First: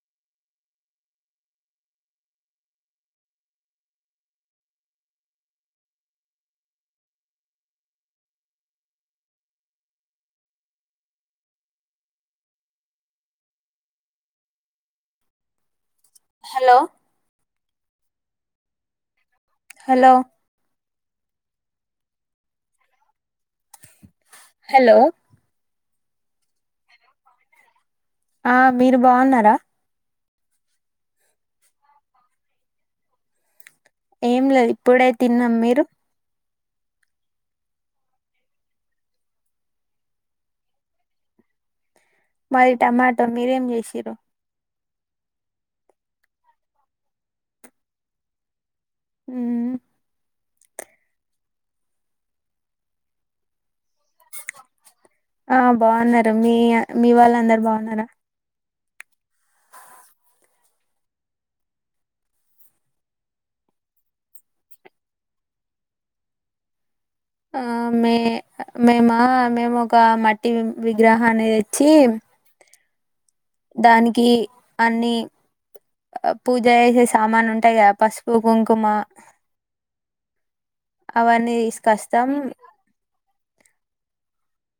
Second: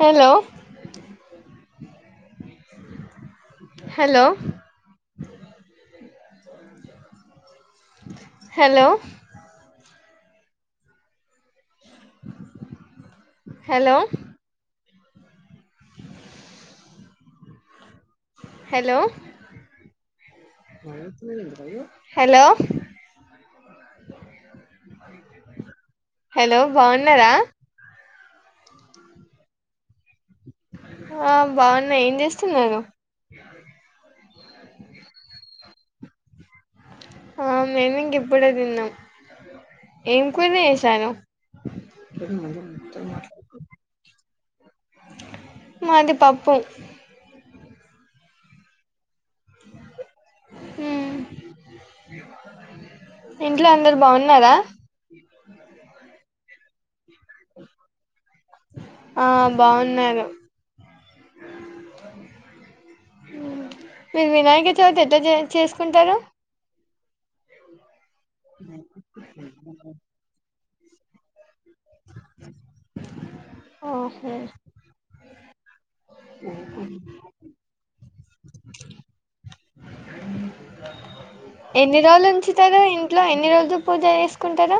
Hello hello hello hello hello hello hello hello hello hello బాగున్నారా ఆ మీరు బాగున్నారా ఆ బాగున్నా ఏం చేస్తున్నారు ఏం లేదు ఇప్పుడే తిన్నాం మీరు ఆ మేము ఇంక ఇప్పుడే తిన్నాం ఏం కూర చేసారు మాది టమాట మీరేం చేసిర్రు మాది పప్పు మ్ మ్ ఉమ్ ఇంట్లో అందరు బాగున్నారా ఆ బాగున్నారు మీ మీ వాళ్ళు అందరు బాగున్నారా ఆ బాగున్నారు మీరు వినాయక చవితి ఎట్ల చే చేసుకుంటారు ఆ మే మేమ మేము ఒక మట్టి విగ్రహాన్ని తెచ్చి దానికి ఆహా అన్ని పూజ చేసే సామాను ఉంటాయి కద పసుపు కుంకుమ అవన్నీ ఎన్ని రోజులు తీసకస్తాం ఉంచుతారు ఇంట్లో ఎన్ని రోజులు పూజ చేసుకుంటరు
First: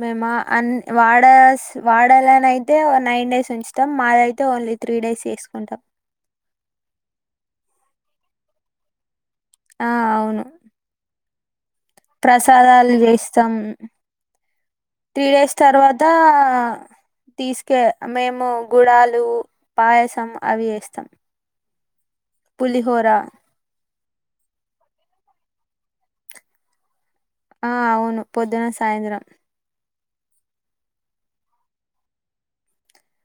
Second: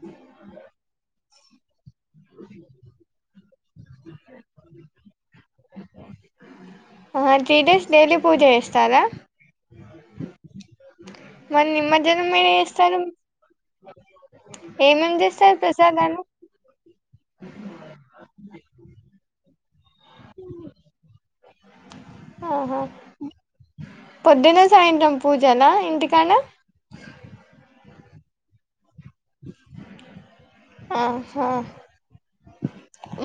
మేము అ అన్ వాడస్ వాడాలన అయితే నైన్ డేస్ ఉంచుతాం మాదయితే ఓన్లీ త్రీ డేస్ చేసుకుంటాం ఆ త్రీ డేస్ డైలీ పూజ చేస్తారా ఆ అవును మరి నిమజ్జనం మీరు ప్రసాదాలు చేస్తారు చేస్తం ఏమేం త్రీ డేస్ చేస్తారు తర్వాతా ప్రసాదాలు తీసకే మేము గుడాలు పాయసం అవి చేస్తాం ఓ హొ పులిహోర పొద్దున సాయంత్రం పూజనా ఇంటికన్నే ఆ అవును పొద్దున సాయంత్రం ఆహా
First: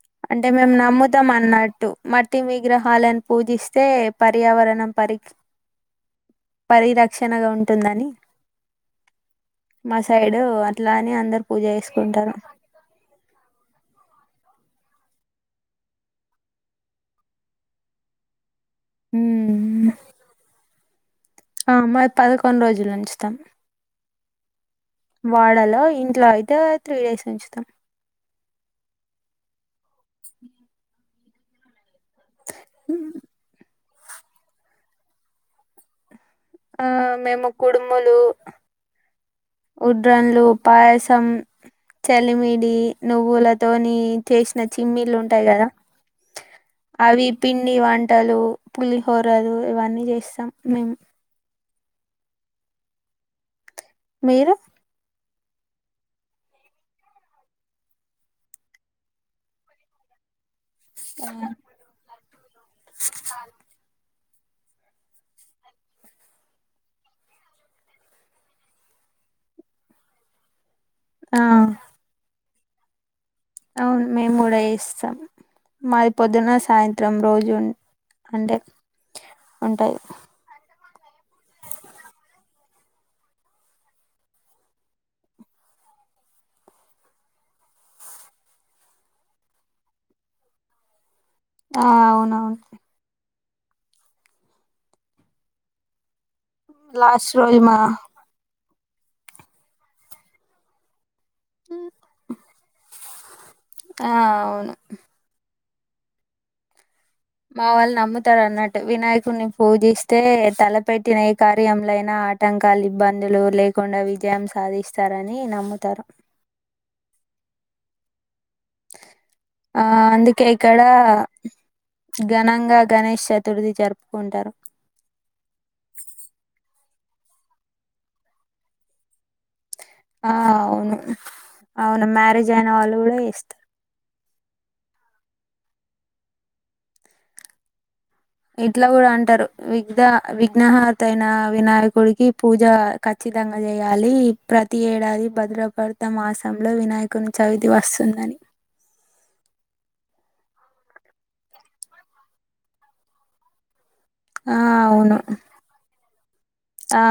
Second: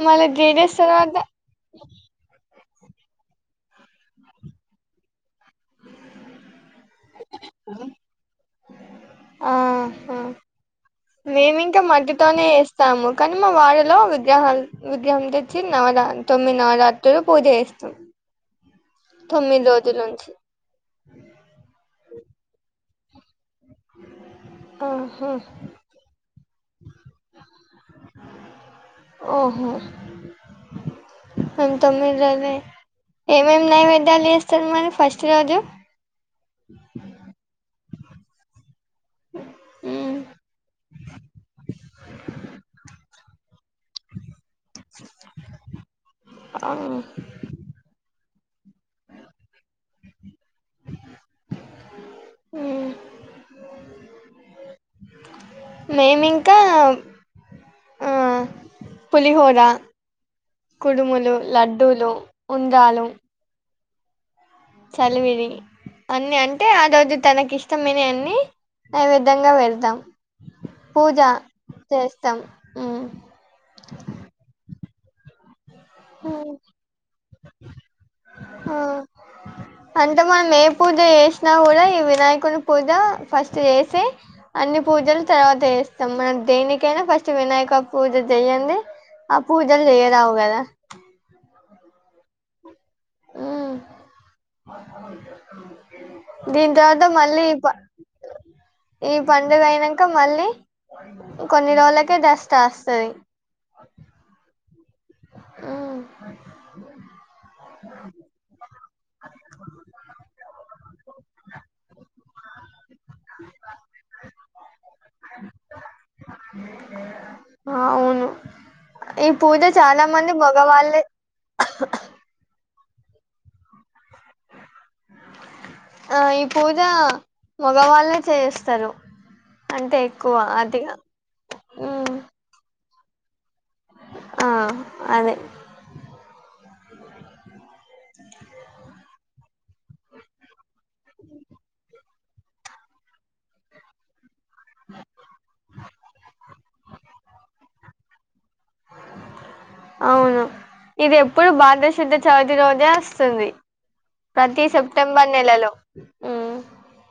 మళ్ళీ త్రీ అంటే మేము డేస్ తర్వాత నమ్ముతం అన్నట్టు మట్టి విగ్రహాలను పూజిస్తే పర్యావరణం పరిషి పరిరక్షణగా ఉంటుందని అ మా ఆహ సైడ్ అట్లా అని అందరు పూజ మేమింక చేసుకుంటారు మట్టితోనే చేస్తాము కానీ మా వాడ లో విగ్రహాలు విగ్రహం తెచ్చి నవరా తొమ్మిది నవరాత్రులు పూజ చేస్తాం తొమ్మిది ఉమ్ రోజుల నుంచి ఆ మాది పదకొండు రోజులుఉంచుతాం ఆహా వాడలో ఇంట్లో అయితే త్రీ డేస్ ఉంచుతాం ఓహో మేం తొమ్మిది రోజులే ఉమ్. ఏమేమి నైవేద్యాలు చేస్తరు మరి ఫస్ట్ రోజు ఆ మేము కుడుములు ఉడ్రన్లు పాయసం చలిమిడి నువ్వుల తోని చేసిన చిమ్మీళ్లు ఉంటయి కదా అవి పిండి వంటలు పులిహోరలు ఇవన్నీ చేస్తాం మేము ఆ మీరు మేమింక ఆ పులిహోరా కుడుములు లడ్డూలు ఉండ్రాలు చలివిడి అన్ని అంటే ఆ రోజు తనకి ఇష్టమైనవి అన్ని నైవేద్యంగా వెడతం పూజ ఆ చేస్తాం ఉ అవును మేము కూడా చేస్తాం మాది పొద్దున్న సాయంత్రం రోజు అంటే ఆ ఉంటాయి అంటే మనం ఏ పూజ చేసిన కూడా ఈ వినాయకుని పూజ ఫస్ట్ చేస్తే అన్ని పూజలు తర్వాత ఏ ఇస్తాం మన దేనికైనా ఫస్ట్ వినాయక పూజ చెయ్యంది అ పూజలు చేయరావు కద ఆ అవునవును ఉం దీని తర్వాత లాస్ట్ మళ్ళీ రోజు పా మా ఈ పండుగ అయినాక మళ్ళీ కొన్ని రోజులకే డస్రా వస్తాది ఆ అవును ఉమ్ మా వాళ్ళు నమ్ముతారన్నట్టు వినాయకుడిని పూజిస్తే తల పెట్టిన ఏ కార్యంలో అయినా ఆటంకాలు ఇబ్బందులు లేకుండా విజయం సాధిస్తారని నమ్ముతారు ఆ అవును ఈ పూజ ఆ చాలా మంది అందుకే ఇక్కడ మగవాళ్ళే ఘనంగా గణేష్ చతుర్థీ జరు ఆ ఈ పూజ్ జా మగవాళ్ళే చేయిస్తారు ఆ అవును అవును ఉమ్, మ్యారేజ్ అయిన వాళ్ళు కూడా ఇస్తారు ఆ అదే ఇట్లా కూడా అంటారు విఘ్ విఘ్నాహత అయిన వినాయకుడికి పూజ ఖచ్చిత విధంగా చేయాలి ప్రతి ఏడాది భద్రప్రత మాసంలో వినాయకుని చవితి వస్తుందని అవును ఇది ఎప్పుడు భదశుద్ధ చవితి రోజే వస్తుంది ఆ ప్రతి అవును సెప్టెంబర్ నెలలో ఉమ్ ఆ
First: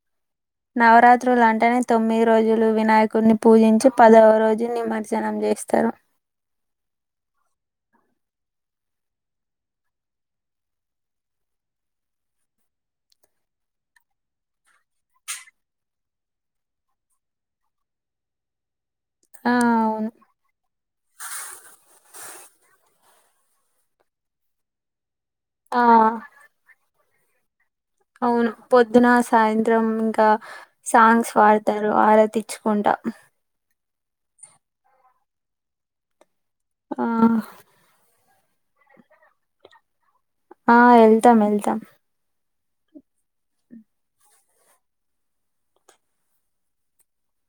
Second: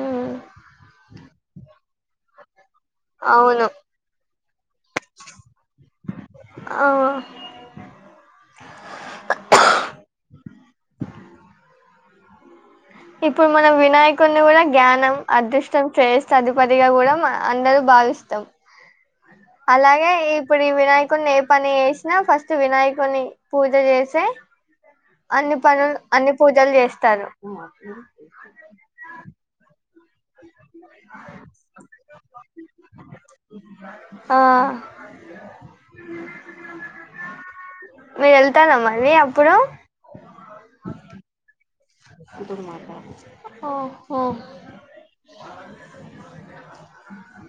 ఉమ్, నవరాత్రులు అంటేనే తొమ్మిది రోజులు వినాయకుడిని అవును పూజించి పదవ రోజు నిమజ్జనం చేస్తారు ఆహ్ [inaudible] ఇప్పుడు మనం వినాయకుడిని కూడా జ్ఞనం అదృష్టం చేస్తే అధపతిగా కూడా మా అందరూ భావిస్తాం ఆ అలాగే అవును ఇప్పుడు ఈ వినాయకుడిని ఏ పని చేసినా ఫస్ట్ వినాయకు కొన్ని పూజ చేసి అన్ని పనులు ఆ అన్ని పూజలు చేస్తారు అవును పొద్దున సాయంత్రం ఇంకా సాంగ్స్ పాడతారు ఆరా తిచ్చుకుంటా ఆ ఆ మీరు వెళ్తారా మళ్ళీ అప్పుడు ఆ వెళ్తాం వెళ్తాం ఓహో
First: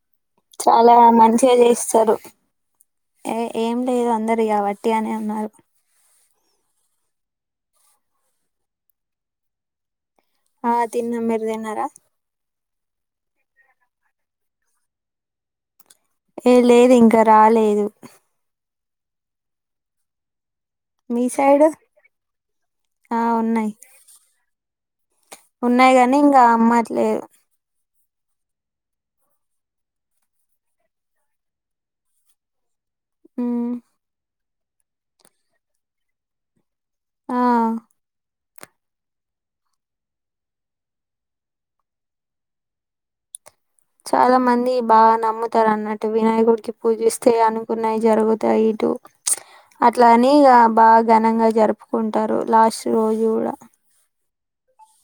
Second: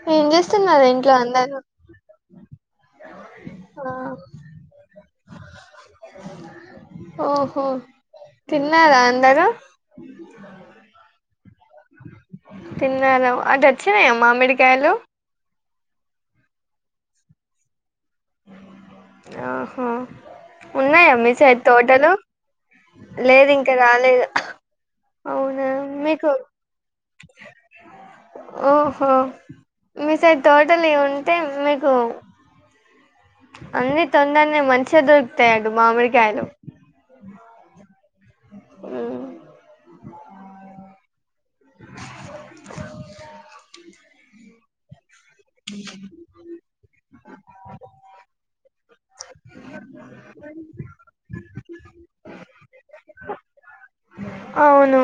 [inaudible] చేస్తున్నారు చాలా ఇంట్లో మంచిగా అందరూ చేస్తారు ఏ ఏం ఆ లేదు అందది కాబట్టి అని అన్నారు ఓహో తిన్నరా అందరు ఆ తిన్నం మీరుతిన్నారా తిన్నాం అటు వచ్చినాయ మామిడికాయలు ఏ లేదు ఇంకా రాలేదు ఆహో ఉన్నాయ మీ సైడ్ తోటలు ఆ లేదు ఉన్నాయి ఇంకా రాలేదు అవునా ఉన్నాయి గాని మీకు ఇంగా అమ్మట్లే ఓహో మీ సైడ్ తోటల్ ఇవి ఉంటే మీకు ఉమ్ అన్ని తొందరనే మంచిగా దొరుకుతయండి. మామిడికాయలు ఆ హుహ్ [inaudible] చాలా మంది బాగా నమ్ముతారు. అన్నట్టు వినాయకుడికి పూజిస్తే అనుకున్నాయి, జరుగుతాయి ఇటు. అట్లాని ఇగా బాగా ఘనంగా జరుపుకుంటారు. లాస్ట్ రోజు కూడా అవును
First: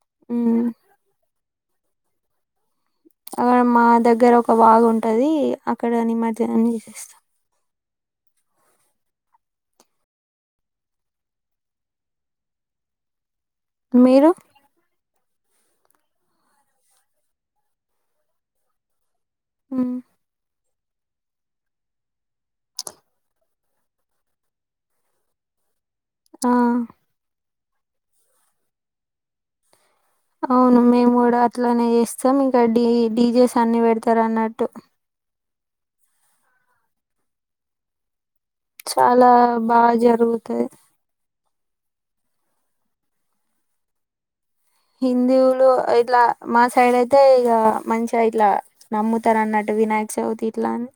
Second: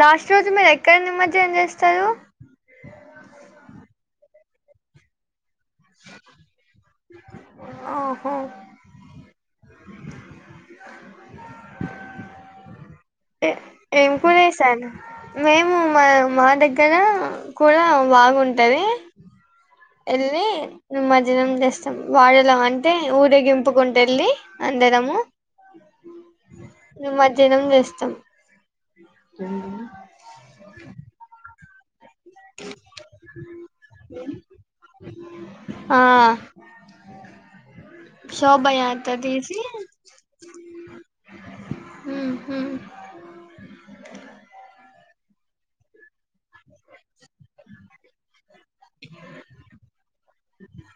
లాస్ట్ రోజు ఉమ్ మీరు ఎక్కడ నిమర్జనం చేస్తరు. అక్కడ మా దగ్గర ఒక వాగుంటది. అక్కడ ననిమజ్జనం చేచోస్తాం. ఆహో ఏం మీరు కొనేసాను మేము మా మా దగ్గర కూడా కులా బాగుంటది. ఉమ్, ఏళ్ళి నిమర్జనం జేస్తం. వాడెలో అంటే ఊరేగింపుకుంటూ వెళ్ళి అందరము ఆ దినం చేస్తాం అవును మేము కూడా అట్లనే యేస్ సోమ్ ఇంకా డి డీజేస్ అన్ని పెడతారు అన్నట్టు ఆ శోభయా అట్ట చాలా తీసి బాగా జరుగుతది హుహూ హిందీవులు ఇట్లా మా సైడైత్ అంతే ఇగా మంచిగా ఇట్లా నమ్ముతరు. అన్నట్టు వినాయక చవితి ఇట్లాని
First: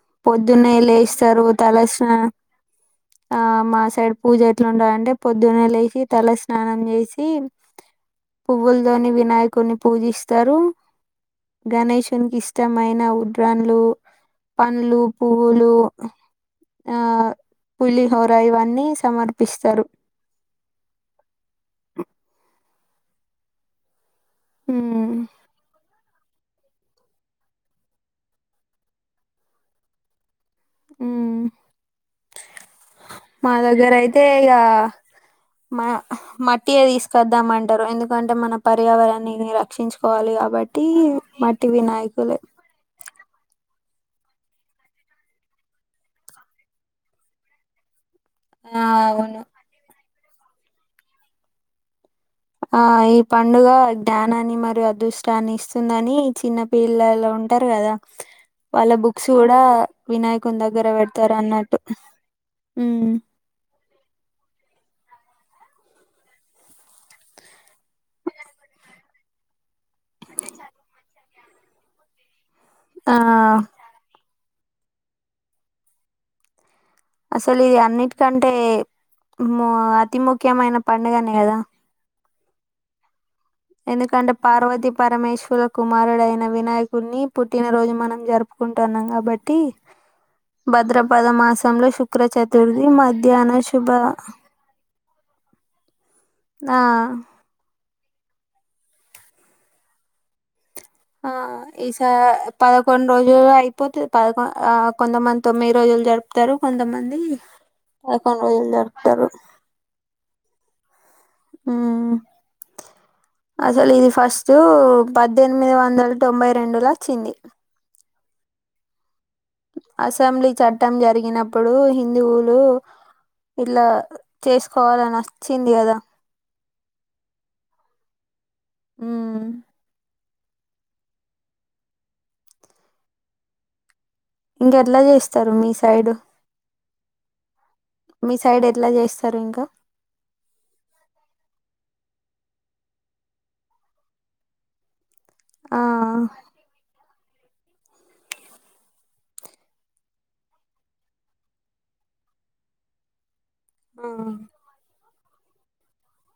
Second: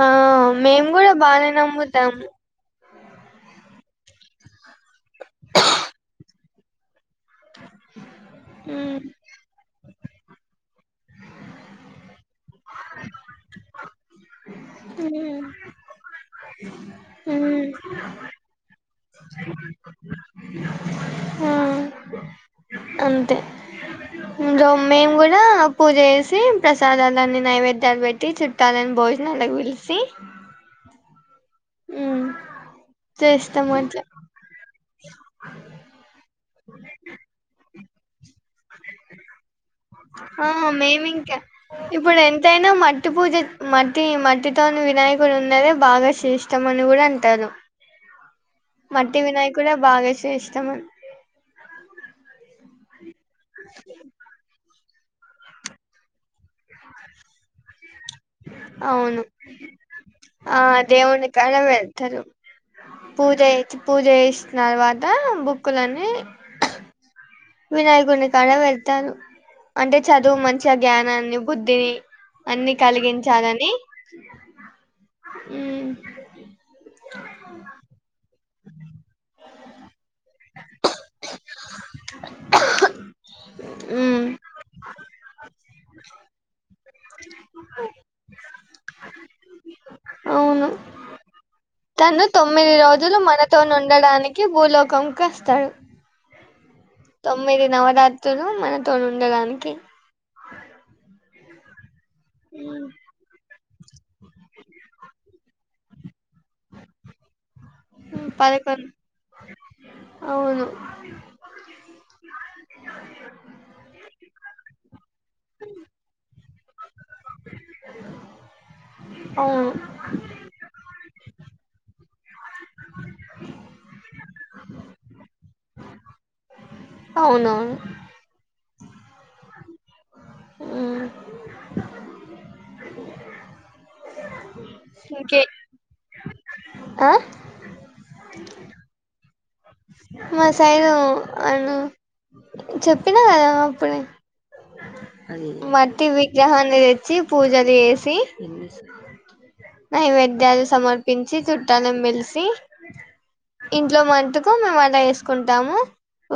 ఆ పొద్దున్నే మేము కూడా లేసరు. బానే తల స్నాన నమ్ముతాము ఆ మా సైడ్ పూజ ఎట్లుటదంటే పొద్దున్నే లేసి తల స్నానం చేసి హిం మ్మ్, పువ్వులదోని వినాయకుడిని పూజిస్తరు. గణేషునికి ఇష్టమైన ఉడ్రాన్లు పండ్లు మ్మ్. పువ్వులు ఆ ఆ పులిహోర ఇవన్ని సమర్పిసరు. అంతే గో మేం ఉమ్ కూడా పూజేస్ సి ప్రసాదాలన్నీ నైవేద్యాలు పెట్టి చుట్టాలని భోజనాలకు పిల్సి హుహుమ్ మా చేస్తాము దగ్గర అట్లా అయితే ఇగా మా మట్ టీయా తీసుకొనద్దామంటారు. ఎందుకంటే మన పర్యావరణా నీనిరా ఆ మేమి ఇంకా ఇప్పుడు వినాయకులే ఎంతైనా మ పట్టి పూజ మట్టి, మట్టితో వినాయకుడు ఉన్నదే బాగా శ్రేష్టం అని కూడా అంటారు. ఆ మట్టి అవును వినయ్ కూడా బాగా సేస్తామన్ ఆ ఈ పండుగ డానని మరి అద్ దుష్టాన్ని ఇసుందని చిన్న పిల్లలు ఉంటార్ కదా వాళ్ళ అవును బుక్స్ కూడా ఆ వినాయకుని దగ్గర దేవుని పెడతారు కాడ అన్నట్టు పెడతారు ఉమ్ పూజ ఎత్ పూజ చేసిన తర్వాత బుక్కులన్ని వినాయకుని కాడ విడతారు అంటే చదువు మంచిగా జ్ఞానాన్ని బుద్ధిని అన్ని ఆ కలిగించాలని హు మో అతి ముఖ్యమైన పడుగనే కదా మ్మ్ ఎందుకంటే పార్వతి పరమేశ్వర కుమారుడు అయిన వినాయకుడిని పుట్టినరోజు మనం జరుపుకుంటున్నాం కాబట్టి అవును భద్రపద మాస్ తను తొమ్మిది రోజులు శుభ మనతోనుండడానికి భూలోకంకి వస్తాడు ఆ తొమ్మిది నవరాత్రులు మనతోనుండడానికి ఆ ఈసా మ్మ్ పదకొండు రోజులు అయిపోతుది పదకొ ఆ కొంతమంది తొమ్మిది రోజులు జరుపుతారు. కొంతమంది పదకొండు రోజులు జరుపుతారు అవును ఉమ్ ూ పద్దెనిమిది వందల తొంభై రెండులో వచ్చింది అవును అసెంబ్లీ చట్టం జరిగినప్పుడు హిందువులు ఇలా చేసుకోవాలని వచ్చింది కదా అవునవును మ్మ్ మ్మ్ ఇంకెట్ల ఇంకే చేస్తారు మీ సైడు ఆ మీ సైడ్ ఎట్లా చేస్తారు ఇంకా మా సైడ్ వాళ్ళు చెప్పినా కదా అప్పుడే ఆ మట్టి విగ్రహాన్ని తెచ్చి, పూజలు చేసి నైవేద్యాలు సమర్పించి, చుట్టాలను పిలిసి ఇంట్లో ఆ మంటుకు మేము అలా చేస్ కుంటాము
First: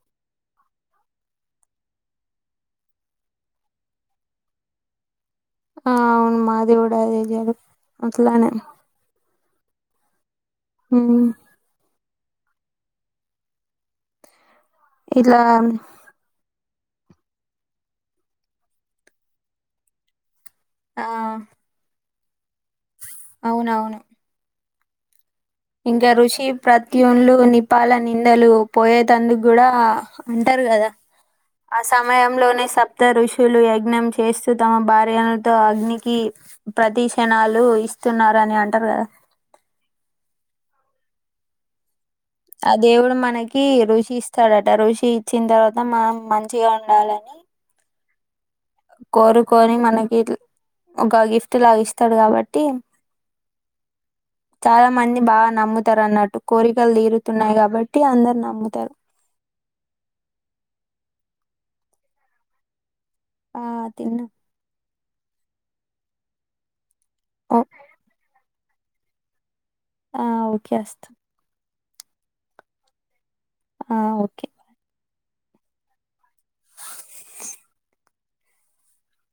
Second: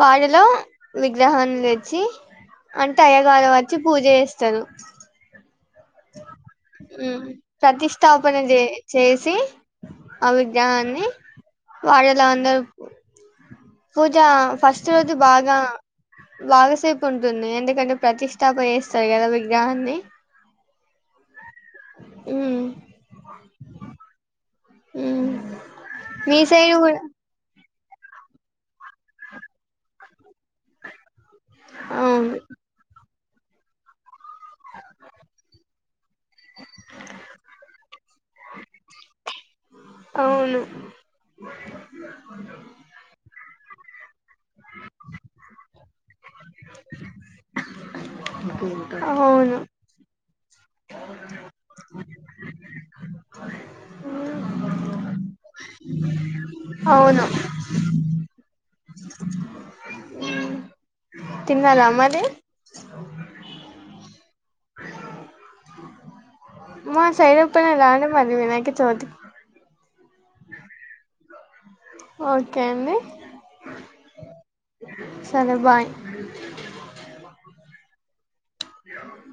వాటిలో విగ్రహాన్ని తెచ్చి అంటే అయ్యా గారు వచ్చి పూజ చేస్తారు ఆ అవును మాది కూడా అదే జరు ప్రతిష్టాపన అట్లానే చే చేసి ఆ విగ్రహాన్ని ఉమ్. వాళలో అందరూ పూజ ఫస్ట్ రోజు ఇట్లా బాగా బాగా సేపు ఉంటుంది ఎందుకంటే ప్రతిష్టాపన చేస్తారు కదా విగ్రహాన్ని ఆ మ్మ్ అవునవును మ్మ్ ఇంకా ఋషి ప్రత్యుల్లు ని పాల నిందలు పోయే తందుకు కూడా అంటారు కదా ఆ అవును సమయంలోనే సప్త ఋషులు యజ్ఞం చేస్తూ తమ భార్యలతో అగ్ని కి ప్రదిశణలు ఇస్తున్నారు అని అంటారు కదా అవును ఆ దేవుడు మనకి ఋషి ఇస్తాడట ఋషి ఇచ్చిన తర్వాత మన మ ంచి గా ఉండాలని అవును కోరుకొని మనకి ఇట్ల ఒక గిఫ్ట్ లాగా ఇస్తాడు కాబట్టి ఆ చాలా మంది బాగా నమ్ముతారు అన్నట్టు కోరికలు తీరుతున్నాయి కాబట్టి అందరు నమ్ముతారు తిన్నార మరి ఆ తిన్నాం మా సైడు ఓ [unintelligible] మది వినాయక చవితికి ఆ ఓకే వస్తాం ఓకే అండి ఆ ఓకే సరే బాయ్ ఆ